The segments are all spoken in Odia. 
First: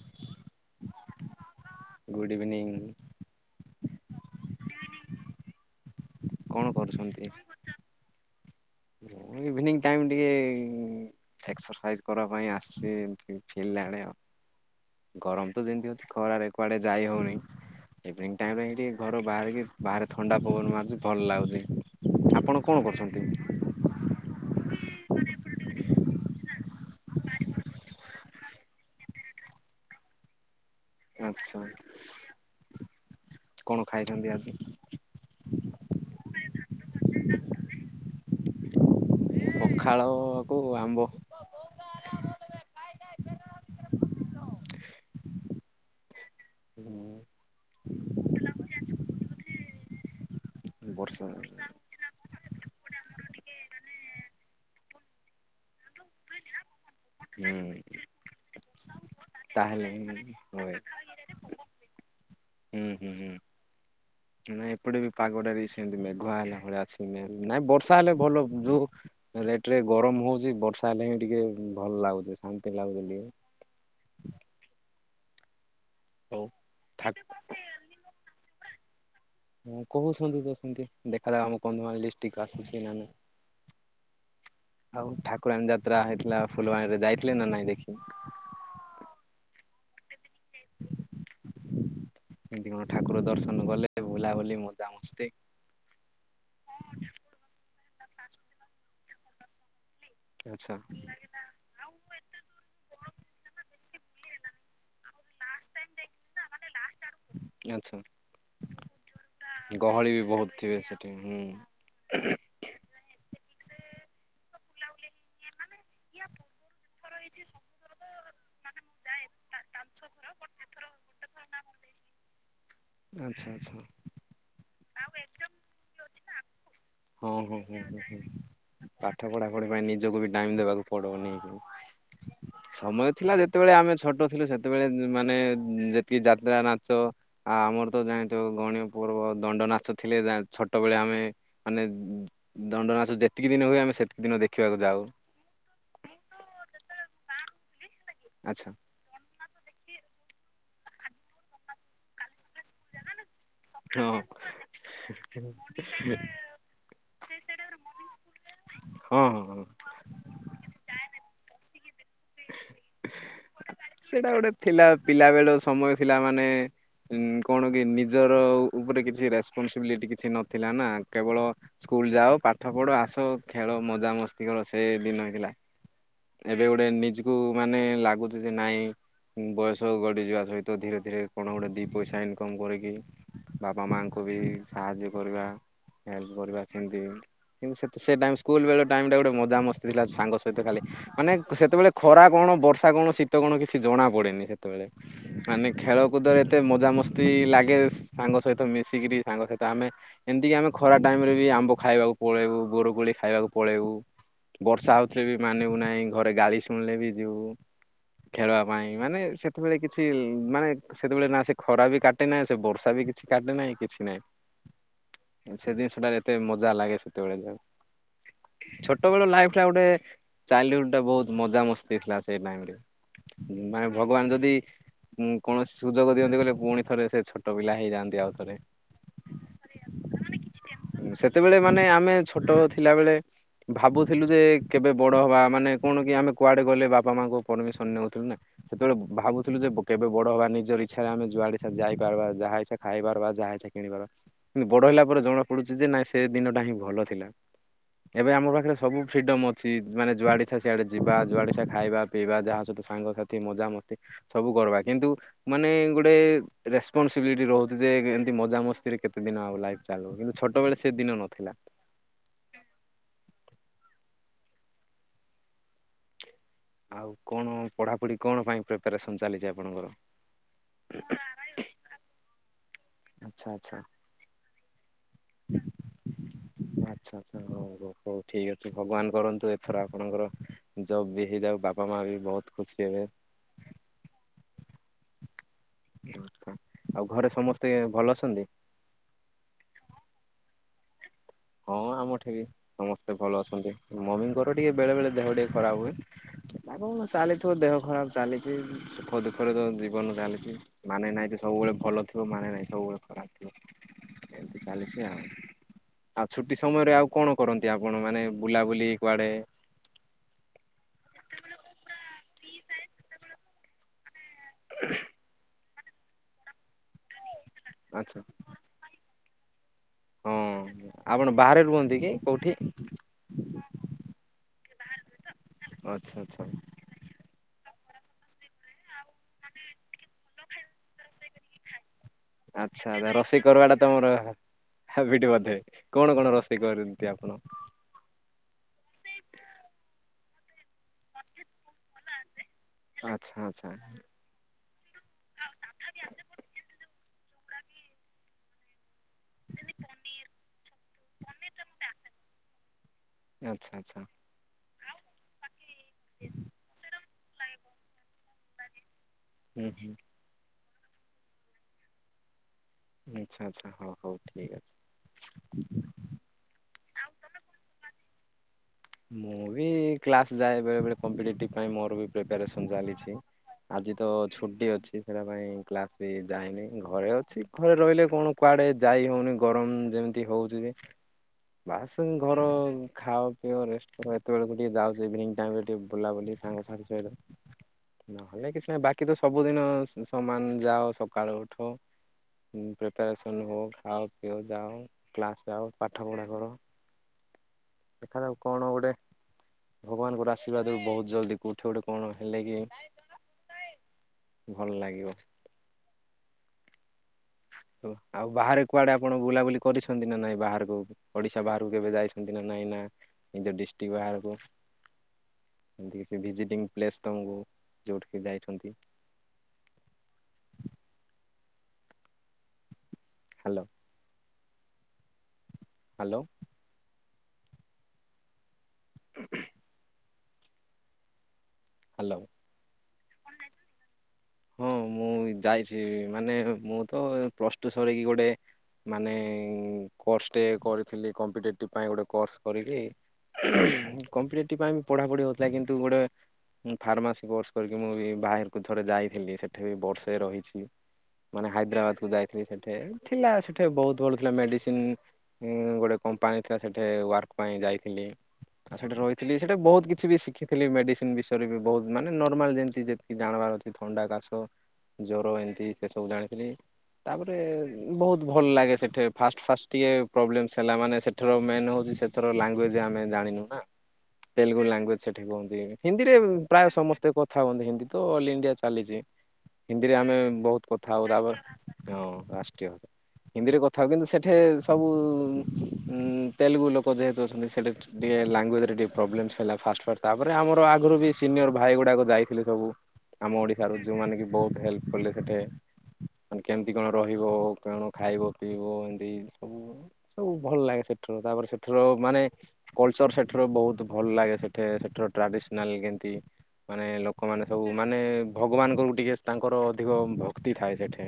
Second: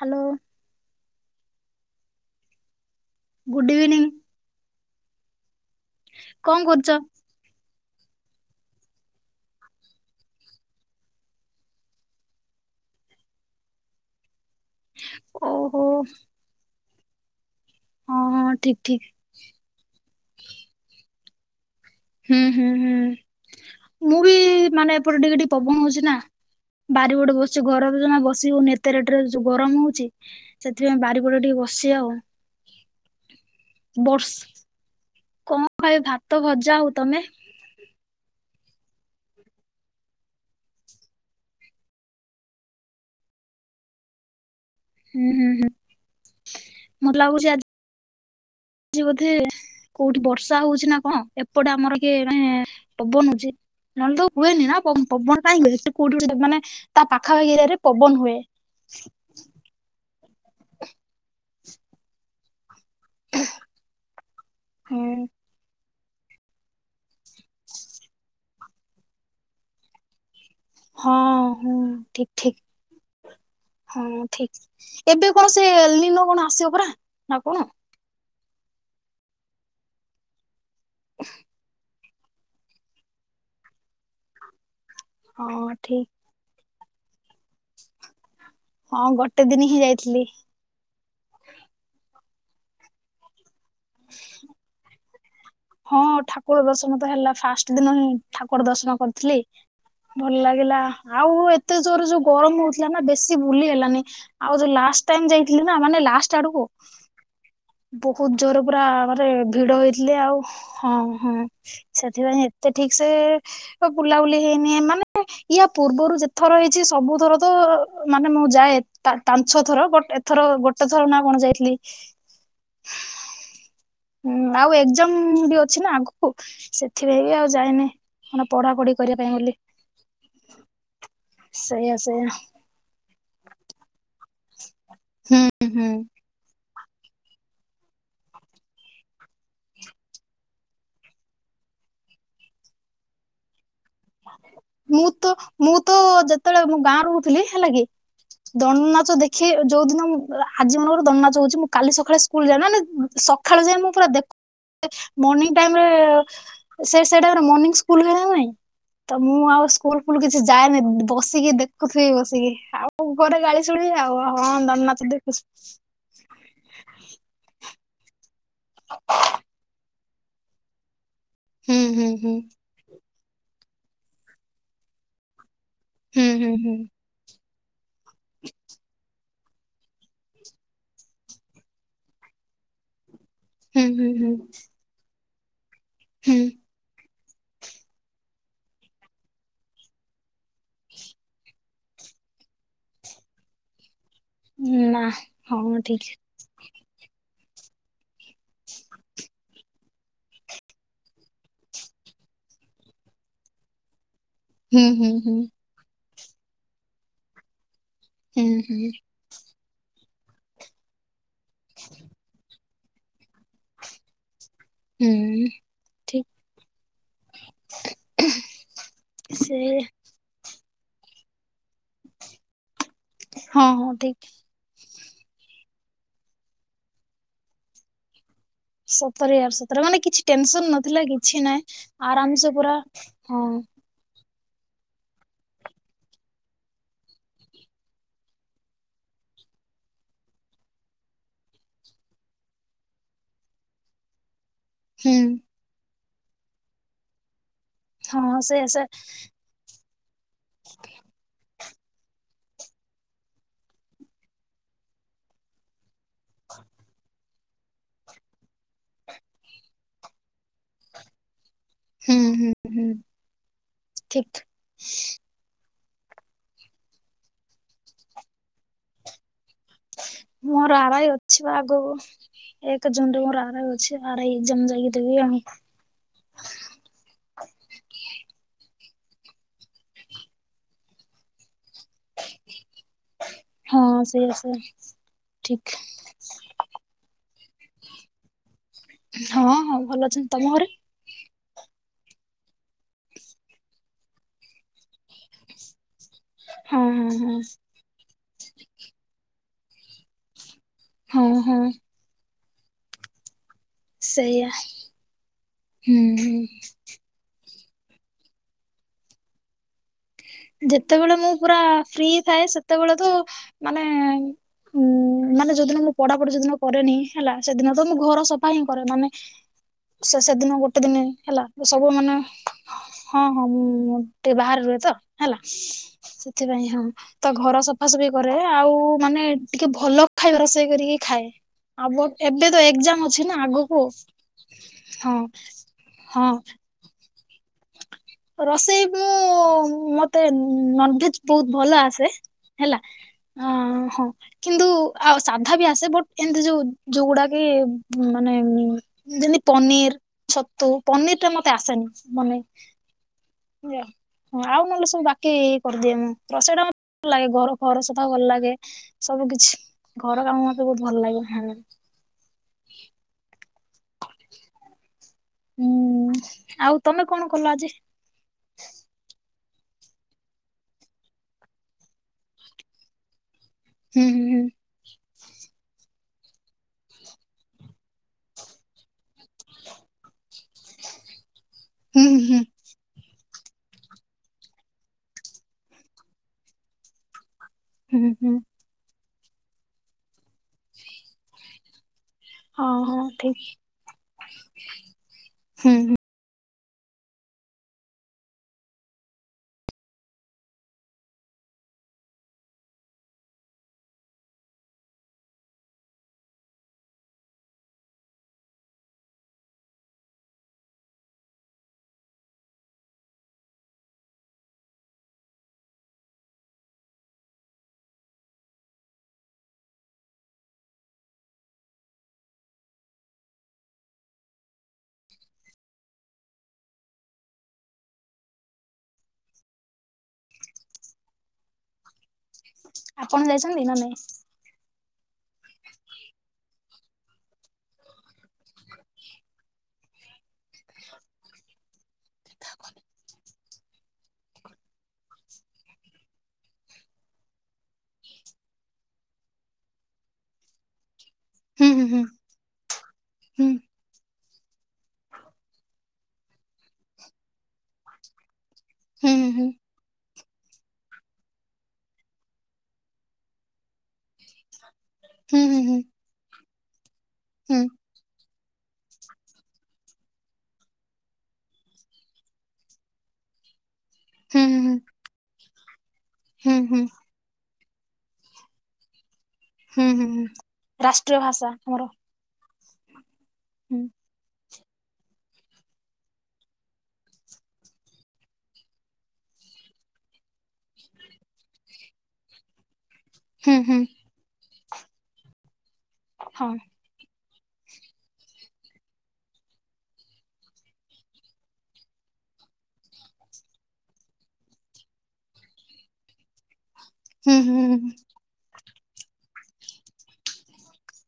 Hello. Good evening. Good evening. କଣ କରୁଛନ୍ତି? ଇଭିନିଂ ଟାଇମ ଟିକେ ଏକ୍ସରସାଇଜ୍ କରିବା ପାଇଁ ଆସିଛି ଏମତି ଫିଲ୍ ଆଡେ ଆଉ। ଗରମ ତ ଓହୋ ଯେମିତି ହଉଛି ଖରାରେ କୁଆଡେ ଯାଇ ହଉନି। ହଁ ଇଭିନିଂ ହଁ ଟାଇମ ରେ ଠିକ ଏଇଠି ଠିକ ଘର ବାହାରିକି ବାହାରେ ଥଣ୍ଡା ପବନ ମାରୁଛି ଭଲ ଲାଗୁଛି। ହୁଁ- ଆପଣ କଣ ହୁଁ- କରୁଛନ୍ତି? ହୁଁ- ମୁଁ ବି ମାନେ ଏପଟ ଟିକେ ଟିକେ ପବନ ହଉଛି ନା। ବାରି ପଟେ ବସିଛି ଘରେ ଜମା ବସି ହଉନି ଏତେ ରେଟ ରେ ଯୋଉ ଗରମ ହଉଛି। ସେଥିପାଇଁ ବାରିପଟ ଆଚ୍ଛା ଟିକେ ବସିଛି ଆଉ। କଣ ଖାଇଛନ୍ତି ଆଜି? ବର୍ଷ କଣ ଖାଇ ଭାତ ଭଜା। ଆଉ ତମେ? [unintelligible] ପଖାଳକୁ ଆମ୍ବ। ହୁଁ- ହୁଁ- ହୁଁ ମତେ ଲାଗୁଛି ଆଜି ଆଜି ବୋଧେ କୋଉଠି ବର୍ଷା ହଉଛି ନା କଣ ବର୍ଷା ଏପଟେ ଆମର କିଏ ମାନେ ପବନ ହଉଛି ନହେଲେ ତ ହୁଏନି ନା ପବନ କାହିଁ ହୁଏ? ସେ କୋଉଠି ଗୋଟେ ମାନେ ତା ହୁଁ ପାଖାପାଖି ଏରିଆରେ ପବନ ହୁଏ। ତାହେଲେ ହୁଏ। ହୁଁ- ହୁଁ -ହୁଁ ନାଁ ଏପଟେ ହୁଁ ବି ପାଗଟା ବି ସେ ସେମତି ମେଘୁଆ ହେଲା ଭଳିଆ ଅଛି। ନାଇଁ ବର୍ଷା ହେଲେ ଭଲ ଯୋଉ ଯୋଉ ରେଟେରେ ଗରମ ହଉଛି ବର୍ଷା ହେଲେ ହଁ ହିଁ ଟିକେ ହଁ ଭଲ ଠିକ ଲାଗୁଛି। ଠିକ। ଶାନ୍ତି ଲାଗୁଛି ଟିକେ। ହଁ ଠିକ୍ ଏବେ କଣ ସେ ଏଲିନ ହଉ। କଣ ଆସିବ ପରା ନା କଣ? ହଁ କହୁଛନ୍ତି ତ ସେମିତି ଦେଖା ଯାଉ ଆମ କନ୍ଧମାଳ ଡିଷ୍ଟିକ୍ ଆସୁଛି ନା ନାଇଁ। ଆଉ ଠାକୁରାଣୀ ହଁ ଯାତ୍ରା ଠିକ ହେଇଥିଲା ଫୁଲବାଣୀରେ ଯାଇଥିଲେ ନା ନାଇଁ ଦେଖି? ହଁ ଗୋଟେ ଦିନ ହିଁ ଯାଇଥିଲି। କେମିତି କଣ ଠାକୁର ଦର୍ଶନ କଲେ? ବୁଲାବୁଲି ମଜା ହଁ ଠାକୁର ଦର୍ଶନ ତ ହେଲା ଫାଷ୍ଟ ଦିନ ହିଁ ଠାକୁର ଦର୍ଶନ କରିଥିଲି। ଭଲ ଆଚ୍ଛା ଲାଗିଲା। ଆଉ ଏତେ ଜୋର ଯୋଉ ଗରମ ହଉଥିଲା ନା ବେଶୀ ବୁଲି ହେଲାନି। ଆଉ ଯୋଉ ଲାଷ୍ଟ ଟାଇମ ଯାଇଥିଲି ନା ମାନେ ଲାଷ୍ଟ ଆଡକୁ। ଆଚ୍ଛା ବହୁତ ଜୋରରେ ପୁରା ମାନେ ଭିଡ ଗହଳି ହେଇଥିଲେ। ବି ଆଉ ବହୁତ ଥିବେ ସେଠି ହଁ- ହଁ ହୁଁ। ସେଥିପାଇଁ ଏତେ ଠିକ ସେ ବୁଲାବୁଲି ହେଇନି ମାନେ ୟା ପୂର୍ବରୁ ଯେ ଥର ହେଇଛି ସବୁ ଥର ତ ମାନେ ମୁଁ ଯାଏ ତା ତାଞ୍ଚ ଥର ବଟ ଥର ଗୋଟେ ଥର ନା କଣ ଯାଇଥିଲି? ଆଚ୍ଛା, ଆଚ୍ଛା। ହୁଁ, ଆଉ ଏକ୍ଜାମ ମୁଁ ବି ଅଛି ନା ଆଗକୁ ସେଥିପାଇଁ ହଁ ବି ଆଉ ହଁ ହଁ ଯାଇଏନି ହଁ ହଁ। କଣ ପଢା ପଢି କରିବା ପାଠ ପାଇଁ ବୋଲି? ପଢ଼ାପଢ଼ି ପାଇଁ ନିଜକୁ ବି ଟାଇମ୍ ଦେବାକୁ ପଡ଼ବନି। ସେଇଆ, ସେଇଆ। ସମୟ ଥିଲା ଯେତେବେଳେ ଆମେ ଛୋଟ ଥିଲୁ ସେତେବେଳେ ମାନେ ହୁଁ ହୁଁ ଯେତିକି ଯାତ୍ରା ନାଚ ଆ ଆମର ତ ଜାଣିଥିବ ଗଣିଆ ପର୍ବ ଦଣ୍ଡ ନାଚ ଥିଲେ ଛୋଟବେଳେ ଆମେ ମାନେ ଦଣ୍ଡ ନାଚ ଯେତିକି ଦିନ ହୁଏ ଆମେ ସେ ମୁଁ ତ -ମୁଁ ତ ଯେତେଏଳେ ମୁଁ ଗାଁ ରହୁଥିଲି ହେଲା କି? ଆଚ୍ଛା ଦନ୍ ନାଚ ଦେଖି ଯୋଉ ଦିନ ମୁଁ ଆଜି ମୋର ଦନ୍ ନାଚ ହୋଉଚି ମୁଁ କାଲି ସଖାଳେ ସ୍କୁଲ ଯାଏ, ମାନେ ସଖାଳୁ ଯାଏ ମୁଁ ପୁରା ହଁ ଦେଖ ମନିଙ୍ଗ ଟାଇମ୍ ରେ ସେଇ ସେଇ ଟାଇମ୍ ରେ ମନିଙ୍ଗ୍ ସ୍କୁଲ୍ ଯିବେ ନାଁ ହ୍ନାଇଁ। ତ ହଁ ହଁ ମୁଁ ହଁ ଆଉ ସ୍କୁଲ୍ ଫୁଲ୍ କିଛି ଯାଏନି, ଦି ବସିକି ଦେଖୁଥିବି ବସିକି ଆଉ। ଉ ଗରେ ଗାଳି ଶୁଣିବି ଆଉ ହଁ ହଁ ଦନ୍ ନାଚ ଦେଖୁଚି। ପିଲାମାନେ ଉଁ କଣ କି ନିଜର ଉପରେ କିଛି ରେସ୍ପନସିବିଲିଟି କିଛି ନଥିଲା ନା କେବଳ ହୁଁ ହୁଁ ସ୍କୁଲ୍ ହୁଁ ଯାଅ ପାଠ ପଢ ଆସ ଖେଳ ମଜାମସ୍ତି କର ସେଦିନ୍ ନାଗିଲା। ହୁଁ ଏବେ ହୁଁ ଗୋଟେ ନିଜ୍କୁ ମାନେ ଲାଗୁଚି ଯେ ନାଇଁ। ବୟସ ଗଡ଼ିଯିବା ସହିତ ଧୀରେ ଧୀରେ କଣ ଗୋଟେ ଦି ପଇସା ଇନକମ୍ କରିକି ହୁଁ ବାପା ହୁଁ ମାଙ୍କୁ ହୁଁ ବି ସାହାଯ୍ୟ କରିବା ହେଲ୍ପ ହୁଁ କରିବା। ସେମତି କିନ୍ତୁ ସେତ୍ ସେ ଡାଇମ୍ ସ୍କୁଲ ବେଳ ଟାଇମ୍ ଟା ଗୋଟେ ମଜାମସ୍ତି ଥିଲା ସାଙ୍ଗ ସହିତ ଖାଲି ମାନେକ୍ ସେତେବେଳେ ଖରା କଣ, ବର୍ଷା କଣ, ଶୀତ କଣ କିଛି ଜଣା ପଡେନି। ହୁଁ ସେତେବେଳେ ନା ହଁ ମାନେ ଠିକ ଖେଳକୁଦରେ ଏ ଏତେ ମଜାମସ୍ତି ଲାଗେ ସାଙ୍ଗ ସଇତ ମିଶିକିରି ସାଙ୍ଗ ସଇତ ଆମେ ଏମିତିକି ଆମେ ଖରା ଟାଇମ୍ ରେ ବି ଆମ୍ବ ଖାଇଆକୁ ପଳେଇବୁ। ବୋଉରକୋଳି ଖାଇଆକୁ ପଳେଇବୁ। ହୁଁ ବର୍ଷା ହୁଁ ହଉଥିଲେ ହୁଁ ବି ମାନିବୁ ନାହିଁ, ଘରେ ଗାଳି ଶୁଣିଲେ ବି ଯିବୁ। ହୁଁ ଖେଳବା ହୁଁ ପାଇଁ ମାନେ ସେତେବେଳେ କିଛି ମାନେ ସେତେବେଳେ ନା ସେ ଖରା ବି କାଟେ ନାଇଁ, ସେ ବର୍ଷା ବି କିଛି କାଟେ ନାଇଁ କିଛି ନାହିଁ ହୁଁ ସେ ଦିନିଷଟା ଠିକ ଏତେ ମଜା ଲାଗେ ସେତେବେଳେ ଯାଉ, ଛୋଟବେଳ ଲାଇଫ୍ ସେ ଟା ଗୋଟେ ଚାଇଲ୍ଡହୁଡ୍ ଟା ବୋହୁତ୍ ମଜାମସ୍ତି ଥିଲା ସେଇ ଟାଇମ୍ ରେ, ହଁ ମାନେ ହଁ ଠିକ ଭଗବାନ୍ ଯଦି ହୁଁ କୌଣସି ସୁଯୋଗ ଦିଅନ୍ତେ ବୋଲେ, ପୁଣି ଥରେ ସେ ଛୋଟ ପିଲା ହେଇଯାଆନ୍ତି ଆଉ ଥରେ। ସତରେ ୟାର୍ ସତରେ ମାନେ କିଛି ଟେନସନ୍ ନଥିଲା କିଛି ସେତେବେଳେ ନହିଁ, ମାନେ ଆମେ ଆରାମ୍ ସେ ପୁରା ହଁ। ଥିଲୁ ଯେ କେବେ ବଡ ହବା ମାନେ କଣ କି ଆମେ କୁଆଡେ ଗଲେ ବାପା ମାଙ୍କ ପରମିସନ୍ ନେଉଥିଲୁ ନା। ସେତେବେଳେ ଭାବୁଥିଲୁ ଯେ ବ କେବେ ବଡ ହବା, ନିଜର ଇଚ୍ଛାରେ ଆମେ ଯୁଆଡେ ସିଆଡେ ଯାଇପାରବା, ଯାହାଇଚ୍ଛା ଖାଇ ପାରବା, ଯାହା ଇଚ୍ଛା କିଣିପାରବା କିନ୍ତୁ ବଡ ହେଲା ହୁଁ ପରେ ଜଣା ପଡୁଛି ଯେ, ନାଇଁ ସେ ଦିନ ଟା ହିଁ ଭଲ ଥିଲା। ଏବେ ହଁ ଆମ ସେ ପାଖରେ ସେ ସବୁ ଫ୍ରିଡମ୍ ଅଛି। ମାନେ ଯୁଆଡେ ଇଚ୍ଛା ସିଆଡେ ଯିବା, ଯୁଆଡେ ଇଚ୍ଛା ଖାଇବା। ପିଇବା ଯାହା ସହିତ ସାଙ୍ଗସାଥି ମଜା ମସ୍ତି ସବୁ କରବା କିନ୍ତୁ ମାନେ ଗୋଟେ ରେସ୍ପନସିବିଲିଟି ରହୁଚି ଯେ ଏମ୍ତି ମଜାମସ୍ତିରେ କେତେ ଦିନ ଆଉ ଲାଇଫ୍ ଚାଲୁ କିନ୍ତୁ ଛୋଟବେଳେ ସେ ଦିନ ନଥିଲା। ହୁଁ ହୁଁ ହୁଁ ଠିକ୍। ଆଉ କଣ ପଢାପଢି କଣ ପାଇଁ ପ୍ରିପ ପ୍ରିପ୍ୟାରେସନ୍ ଚାଲିଚି ଆପଣଙ୍କର? ମୋର ଆରଆଇ ଅଛି ପା ଆଗୁକୁ ଏକ ଜୁନ୍ ରେ ମୋର ଆଚ୍ଛା ଆରାଆଇ ଆଚ୍ଛା। ଅଛି। ଆରଆଇ ଏକ୍ସଜାମ୍ ଯାଇଁକି ଦେବି ଆଉ। ହୋଉ ହୋଉ ହୋଉ ଠିକ୍ ଅଛି ଭଗବାନ୍ କରନ୍ତୁ ଏଥର ଆପଣଙ୍କର ଜବ୍ ବି ହେଇଯାଉ ବା ବାପ ମାଆ ବି ବୋହୁତ୍ ଖୁସି ହେବେ। ହଁ ସେଇଆ ସେଇଆ ଠିକ ଆଉ ଘରେ ସମସ୍ତେ ଭଲ ଅଛନ୍ତି। ହଁ ହଁ ଭଲ ଅଛନ୍ତି। ତମ ଘରେ? ହଁ ଆମଠି ବି ସମସ୍ତେ ଭଲ ଅଛନ୍ତି। ମମିଙ୍କର ଟିକେ ବେଳେ ବେଳେ ଦେହ ଟିକେ ଖରାପ୍ ହୁଏ। ହଁ ତାକୁ ହଁ ହଁ। ଚାଲିଥିବ ଦେହ ଖରାପ୍ ଚାଲିଚି ସୁଖ ଦୁଃଖରେ ତ ଜୀବନ ଚାଲିଚି। ମାନେ ହଁ ନାହିଁ ଯେ ହଁ ସବୁବେଳେ ଭଲଥିବ, ମାନେ ନାଇଁ ସବୁବେଳେ ଖରାପ୍। ସେଇଆ। ହୁଁ ଆଉ ହୁଁ ଛୁଟି ସମୟରେ ଆଉ କଣ କରନ୍ତି ଆପଣ ମାନେ ବୁଲାବୁଲି କୁଆଡେ। ଯେତେବେଳେ ମୁଁ ପୁରା ଫ୍ରି ଥାଏ ସେତେବେଳେ ତ ମାନେ ଉଁ [unintelligible] ମାନେ ଯୋଉଦିନ ମୁଁ ପଢାପଢି ଯୋଉଦିନ କରେନି ହେଲା ସେଦିନତ ମୁଁ ଆଚ୍ଛା ଘର ସଫାହିଁ କରେ ମାନେ ଶେଷଦିନ ଗୋଟେ ହଁ। ଆପଣ ଦିନିହେଲା ବାହାରେ ସେସବୁ ରୁହନ୍ତି କି ମାନେ କୋଉଠି ହଁ ହଁ ମୁଁ ଉୁଁ ଟିକିଏ ବାହାରେ ରୁହେତ ହେଲା ଆଚ୍ଛା ଆଚ୍ଛା ସେଥିପାଇଁ ହଁ। ତ ଘର ସଫାସଫି କରେ ଆଉ ମାନେ ଟିକିଏ ଭଲ ଖାଇବା ରୋଷେଇ କରିକି ଖାଏ। ଆଗ ଏବେତ ଆଚ୍ଛା ଏକଜାମ ଅଛିନା ଆଗକୁ। ହଁ ହାବିଟି ବୋଧେ କଣ ହଁ କଣ ରୋଷେଇ କରନ୍ତି ଆପଣ? ରୋଷେଇ ମୁଁ। ମତେ ନନଭେଜ ବହୁତ ଭଲଆସେ। ଆଚ୍ଛା ଆଚ୍ଛା। କିନ୍ତୁ ଆଉ ସାଧାବି ଆସେ ବଟ ଏମିତି ଯୋଉ ଯୋଉଗୁଡାକି ମାନେ ଯେମିତି ପନିର ଛତୁ ପନିରଟା ମତେ ଆସେନି ମନେ ଆଚ୍ଛା ଆଚ୍ଛା। ହଁ ଆଉ ନହେଲେ ସବୁ ବାକି କରିଦିଏ ମୁଁ ରୋଷେଇଟା ଭଲଲାଗେ ଘର ଫର ସଫା ଭଲଲାଗେ। ସବୁ କିଛି ହୁଁ ହୁଁ ଘର କାମ ମତେ ବହୁତ ଭଲଲାଗେ ହଁ। ଆଚ୍ଛା ଆଚ୍ଛା ହଉ ହଉ ଠିକଅଛି। ହୁଁ ଆଉ ତମେ କଣ କଲ ଆଜି? ମୁଁବି କ୍ଲାସ ଯାଏ ବେଳେ ବେଳେ କମ୍ପିଟେଟିଭ ପାଇଁ ମୋରବି ପ୍ରିପାରେସନ ଚାଲିଛି। ହୁଁ ଆଜିତ ହୁଁ ଛୁଟିଅଛି। ଦି ଥର ପାଇଁ କ୍ଲାସବି ଯାଇନି ଘରେଅଛି ଘରେ ରହିଲେ କଣ କୁଆଡେ ଯାଇ ହେଉନି। ଗରମ ଯେମିତି ହଉଛିବି ବାସ ହୁଁ ହୁଁ ଘର ଖାଅ ପିଓରେଷ୍ଟ କର ଏତେବେଳକୁ ଟିକିଏ ଯାଉଛି ଇଭିନିଂ ଟାଇମରେ ଟିକିଏ ବୁଲାବୁଲି ସାଙ୍ଗସାଥୀ ସହିତ। ହୁଁ ହୁଁ ହୁଁ। ନହେଲେ କିଛିନାହିଁ ବାକିତ ସବୁଦିନ ସମାନ ଯାଅ ସକାଳୁ ଉଠ। ହଁ ହଁ ଠିକ ପ୍ରିପାରେସନ ହଉ ଖାଅ ପିଉ ଯାଅ କ୍ଲାସ ଯାଅ ହୁଁ ହୁଁ। ପାଠ ପଢ଼ାକର। ଦେଖାଯାଉ କଣ ଗୋଟେ। ଭଗବାନଙ୍କର ଆଶୀର୍ବାଦରୁ ବହୁତ ଜଲ୍ଦି କଉଠି ଗୋଟେ କଣ ହେଲେବି ଭଲଲାଗିବ। ଆଉ ବାହାରେ କୁଆଡେ ଆପଣ ବୁଲାବୁଲି କରିଛନ୍ତିନା ନାଇଁ ବାହାରକୁ। ଓଡ଼ିଶା ବାହାରକୁ କେବେ ଯାଇଛନ୍ତିନା ନାଇଁ ନାଁ ନିଜ ଡିଷ୍ଟ୍ରିକ ବାହାରକୁ। ଏମିତି କିଛି ଭିଜିଟିଙ୍ଗ ପ୍ଲେସ ତମକୁ ଯେଉଁଠିକି ଯାଇଛନ୍ତି। ହାଲୋ। ହାଲୋ। [unintelligible] ହାଲୋ। ଆପଣ ଯାଇଛନ୍ତି ନାଁ ନାହିଁ? ହଁ ମୁଁ ଯାଇଛି ମାନେ ମୁଁତ ପ୍ଲସ ଟୁ ସରିକି ଗୋଟେ। ମାନେ କୋର୍ସଟେ କରିଥିଲି କମ୍ପିଟେଟିଭ ପାଇଁ ଗୋଟେ କୋର୍ସ କରିକି [unintelligible] କମ୍ପିଟେଟିଭ ପାଇଁବି ପଢାପଢି ହଉଥିଲା କିନ୍ତୁ ଗୋଟେ। ମୁଁ ଫାର୍ମାସି କୋର୍ସ କରିକି ମୁଁବି ବାହାରକୁ ଥରେ ଯାଇଥିଲି ସେଠିବି ବର୍ଷେ ରହିଛି। ମାନେ ହୁଁ ହୁଁ ହାଇଦ୍ରାବାଦକୁ ଯାଇଥିଲି ସେଠି ଥିଲା ହୁଁ ସେଠି ବହୁତ ଭଡ ଥିଲା ମେଡ଼ିସିନ ଗୋଟେ କମ୍ପାନୀଥିଲା ସେଠି ୱାର୍କପାଇଁ ଯାଇଥିଲି। ଆଉ ସେଠ ହୁଁ ରହିଥିଲି ହୁଁ ସେଠି ବହୁତ କିଛିବି ଶିଖି ଶିଖିଥିଲି ମେଡିସିନ ବିଷୟରେବି ବହୁତ ମାନେ ନର୍ମାଲ ଯେମିତି ଯେତିକି ଜାଣିବାର ଅଛି ଥଣ୍ଡା କାଶ। ଜ୍ଵର ହୁଁ ହୁଁ ହୁଁ ଏମିତି ହୁଁ। ସେସବୁ ଜାଣିଥିଲି ତାପରେ ବହୁତ ଭଲଲାଗେ ସେଠି ଫାଷ୍ଟ ଫାଷ୍ଟ ଟିକିଏ ପ୍ରୋବ୍ଲେମ୍ସ୍ ହେଲା ମାନେ ସେଠାର ମେନ ହେଉଛି ସେ ତର ଲାଙ୍ଗୁଏଜ ଆମେ ଜାଣିନୁ ନା। ହୁଁ ହୁଁ ତେଲୁଗୁ ହୁଁ ଲାଙ୍ଗୁଏଜ ସେଠି କୁହନ୍ତି ହିନ୍ଦୀରେ ହୁଁ ପ୍ରାୟ ହୁଁ ହୁଁ ସମସ୍ତେ କଥା ହୁଅନ୍ତି ହିନ୍ଦୀ ତ ଅଲ ଇଣ୍ଡିଆ ଚାଲିଚି ହୁଁ ହିନ୍ଦୀରେ ଆମେ ହୁଁ। ବୋହୁତ କଥା ହୋଉ ରାଷ୍ଟ୍ରୀୟ ଭାଷା ଆମର ତାପରେ ହିନ୍ଦୀରେ ହୁଁ କଥା ହଉ କିନ୍ତୁ ସେଠେ ସବୁ ଉଁ ତେଲୁଗୁ ଲୋକ ଯେହେତୁ ଅଛନ୍ତି ସେଠି ଟିକେ ଲାଙ୍ଗୁଏଜ ରେ ଟିକେ ପ୍ରୋବ୍ଲେମଶ୍ ହେଲା ଫାଷ୍ଟ ଫାଷ୍ଟ ତାପରେ ଆମର ଆଗରୁ ବି ସିନିୟର ଭାଇ ଗୁଡାକ ଯାଇଥିଲେ ସବୁ। ଆମ ହୁଁ ଓଡିଶାରୁ ହୁଁ ଯୋଉ ମାନେ କି ବୋହୁତ ହେଲ୍ପ କଲେ ସେଠେ ମାନେ ହଁ କେମିତି କଣ ରହିବ କିଅଣ ଖାଇବ ପିଇବ ଏମିତି ସବୁ। ସବୁ ଭଲ ଲାଗେ ସେଥିରୁ ତାପରେ ସେଥିରୁ ଆଉ ମାନେ କଲଚର ସେଠାରୁ ବୋହୁତ ଭଲ ଲାଗେ ସେଠେ ସେଠର ଟ୍ରାଡିସନାଲ କେମତି ମାନେ ଲୋ ହୁଁ ଲୋକମାନେ ହୁଁ ସବୁ ହୁଁ ମାନେ ଭଗବାନ [unintelligible] ଟିକଏ ତାଙ୍କର ଅଧିକ ଭକ୍ତି ଥାଏ ସେଠେ।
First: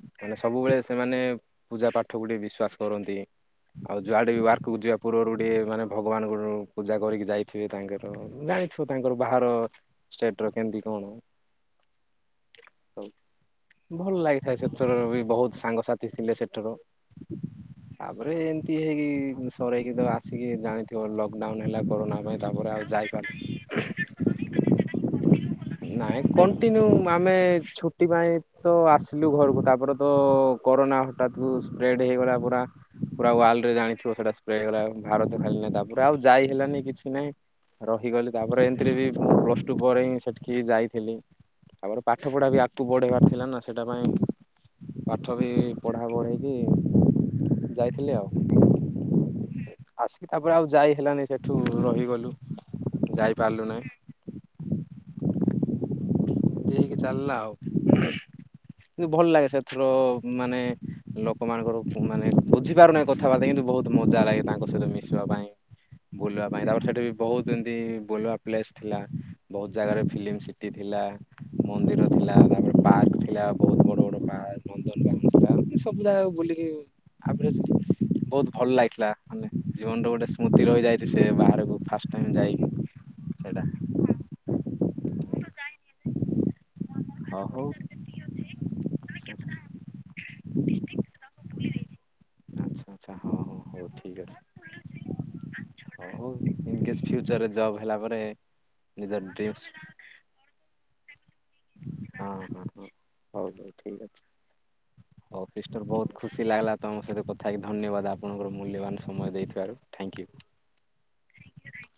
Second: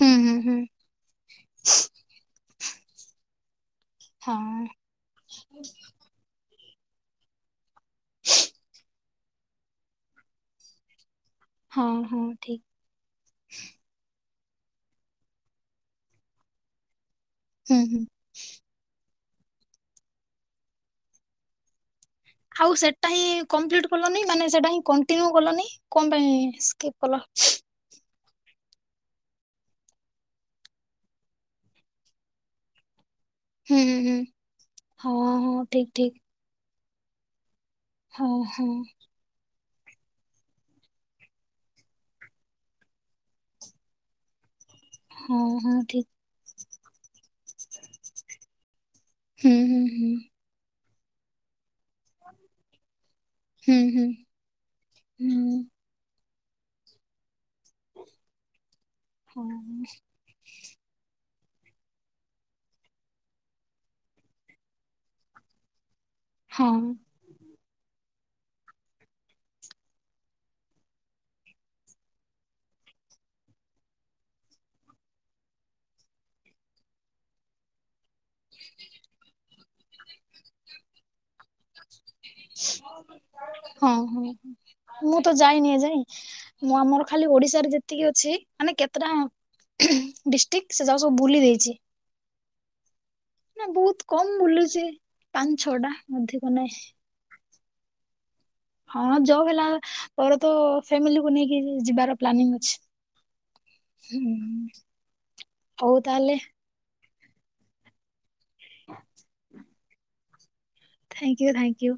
ହୁଁ ମାନେ ହୁଁ ହୁଁ। ସବୁବେଳେ ସେମାନେ ପୂଜା ପାଠକୁ ଟିକେ ବିଶ୍ବାାସ କରନ୍ତି। ଆଉ ଯୁଆଡ଼େ ବି ହଁ ୱାର୍କକୁ ଯିବା ପୂର୍ବରୁ ଟିକେ ମାନେ ଭଗବାନ [unintelligible] ପୂଜା କରିକି ଯାଇ ଥିବେ ତାଙ୍କର ଜାଣିଥିବ ତାଙ୍କର ବାହାର ଷ୍ଟେଟ ର କେମତି କଣ। ହଁ ହଁ ଠିକ୍। ସବୁ ଭଲ ଲାଗିଥାଏ [unintelligible] ବୋହୁତ ସାଙ୍ଗସାଥି ଥିଲେ ସେଠର। ହୁଁ ହୁଁ। ତାପରେ ଏ ଇଏ ହେଇକି ସରେଇକି ତ ଆସିକି ଜାଣିଥିବ ଲକଡାଉନ ହେଲା କରୋନା ପାଇଁ। ତାପରେ ଆଉ ସେଟା ଯାଇପାର ହଁ କମ୍ପ୍ଲିଟ କଲନି ମାନେ ସେଟା ହଁ କ ଣ୍ଟିନିୟୁ କଁ ପାଇଁ ସ୍କିପ କଲ। ସେଥିପାଇ ତ ଆସିଲୁ ଘରୁକୁ ତାପରେ ତ କରୋନା ହଠାତ କ ସ୍ପ୍ରେଡ ହେଇଗଲା ପୁରା। ପୁରା ୱାର୍ଲଡ ରେ ହୁଁ ଜାଣିଥିବ ହୁଁ ସେଟା [unintelligible] ହଁ ଭାରତ ଖାଲି ହଁ ନୁହଁ ତା ଠିକ ପରେ ଠିକ ଆଉ ଯାଇ ହେଲାନି କିଛି ନାଇଁ। ରହିଗଲି ହଁ ତାପରେ ହଁ ଏନ୍ତିରେ ବି ମୁଁ ପ୍ଲସ ଟୁ ପରେ ହିଁ ସେଠିକି ଯାଇଥିଲି। ତାପରେ ପାଠ ପଢ଼ା ବି ଆଗକୁ ବଢ଼େଇବାର ଥିଲା ନା ସେଇଟା ପାଇଁ ପାଠ ହଁ ବି ହଁ ପଢ଼ା ଠିକ ବଢ଼େଇକି ଯାଇଥିଲି ଆଉ। ହୁଁ ହୁଁ ହୁଁ। ହୁଁ ହୁଁ ହୁଁ। ଏମିତି ହେଇକି ଚାଲିଲା ଆଉ କିନ୍ତୁ ଭଲ ହୁଁ ଲାଗେ ସେଥୁରୁ ଉଁ ମାନେ ଲୋକମାନଙ୍କର ମାନେ ବୁଝିପାରୁନାହିଁ କଥାବାର୍ତ୍ତା କିନ୍ତୁ ବୋହୁତ ମଜା ଲାଗେ ତାଙ୍କ ସହିତ ମିଶିବା ପାଇଁ। [unintelligible] ବୁଲିବା ହଁ ପାଇଁ ହଁ ତାପରେ ସେଠି ବି ବୋହୁତ ଏମତି ବୁଲିବା ପ୍ଲେସ ଥିଲା ବୋହୁତ ଜାଗାରେ ଫିଲ୍ମ ଟି ଥିଲା ମନ୍ଦିର ଥିଲା ତାପରେ ପାର୍କ ଥିଲା ବୋହୁତ ବଡ ବଡ଼ ପାର୍କ। ନନ୍ଦନକାନନ ଥିଲା ଏମିତି ସବୁ ଜାଗାକୁ ବୁଲିକି ଅଭରେଜ୍ ବୋହୁତ ଭଲ ଲାଗିଥିଲା ମାନେ ଜୀବନଟା ଗୋଟେ ସ୍ମୃତି ରହିଯାଇଚି ସେ ବାହାରକୁ ଫା ହଁ ହଁ ମୁଁ ତ ଯାଇନି ଏଯାଇ। ମୁଁ ଆମର ଖାଲି ହ ହଉ ଓଡିଶାରେ ଯେତିକି ଅଛି ମାନେ କେତେଟା ଡିଷ୍ଟ୍ରିକ୍ଟ ସେ ଜାଗା ସବୁ ବୁଲି ଦେଇଚି। ଆଚ୍ଛା। ଆଚ୍ଛା ହଁ ହଁ ହୋଉ ବହୁତ ଠିକ୍ କମ ଅଛି। ବୁଲିଛି ପାଞ୍ଚ ଛଅଟା ହେଲା ଅଧିକ ନାହିଁ ପରେ ନିଜ ହଁ ଜବ ଡ୍ରିମ୍ସ ହେଲା ପରେ ତ ଫ୍ୟାମିଲିକୁ ନେଇ କି ଯିବାର ହଁ ହଁ ପ୍ଲାନିଂ ଅଛି ହଁ ହୁଁ। ହୋଉ ସିଷ୍ଟର ହଉ ବୋହୁତ ତାହେଲେ ଖୁସି ଲାଗଲା। ତମ ସହି କଥା ହେଇକି ଧନ୍ୟବାଦ ଆପଣଙ୍କର ମୂଲ୍ୟବାନ ସମୟ ଦେଇଥିବାରୁ thank you. Thank you thank you.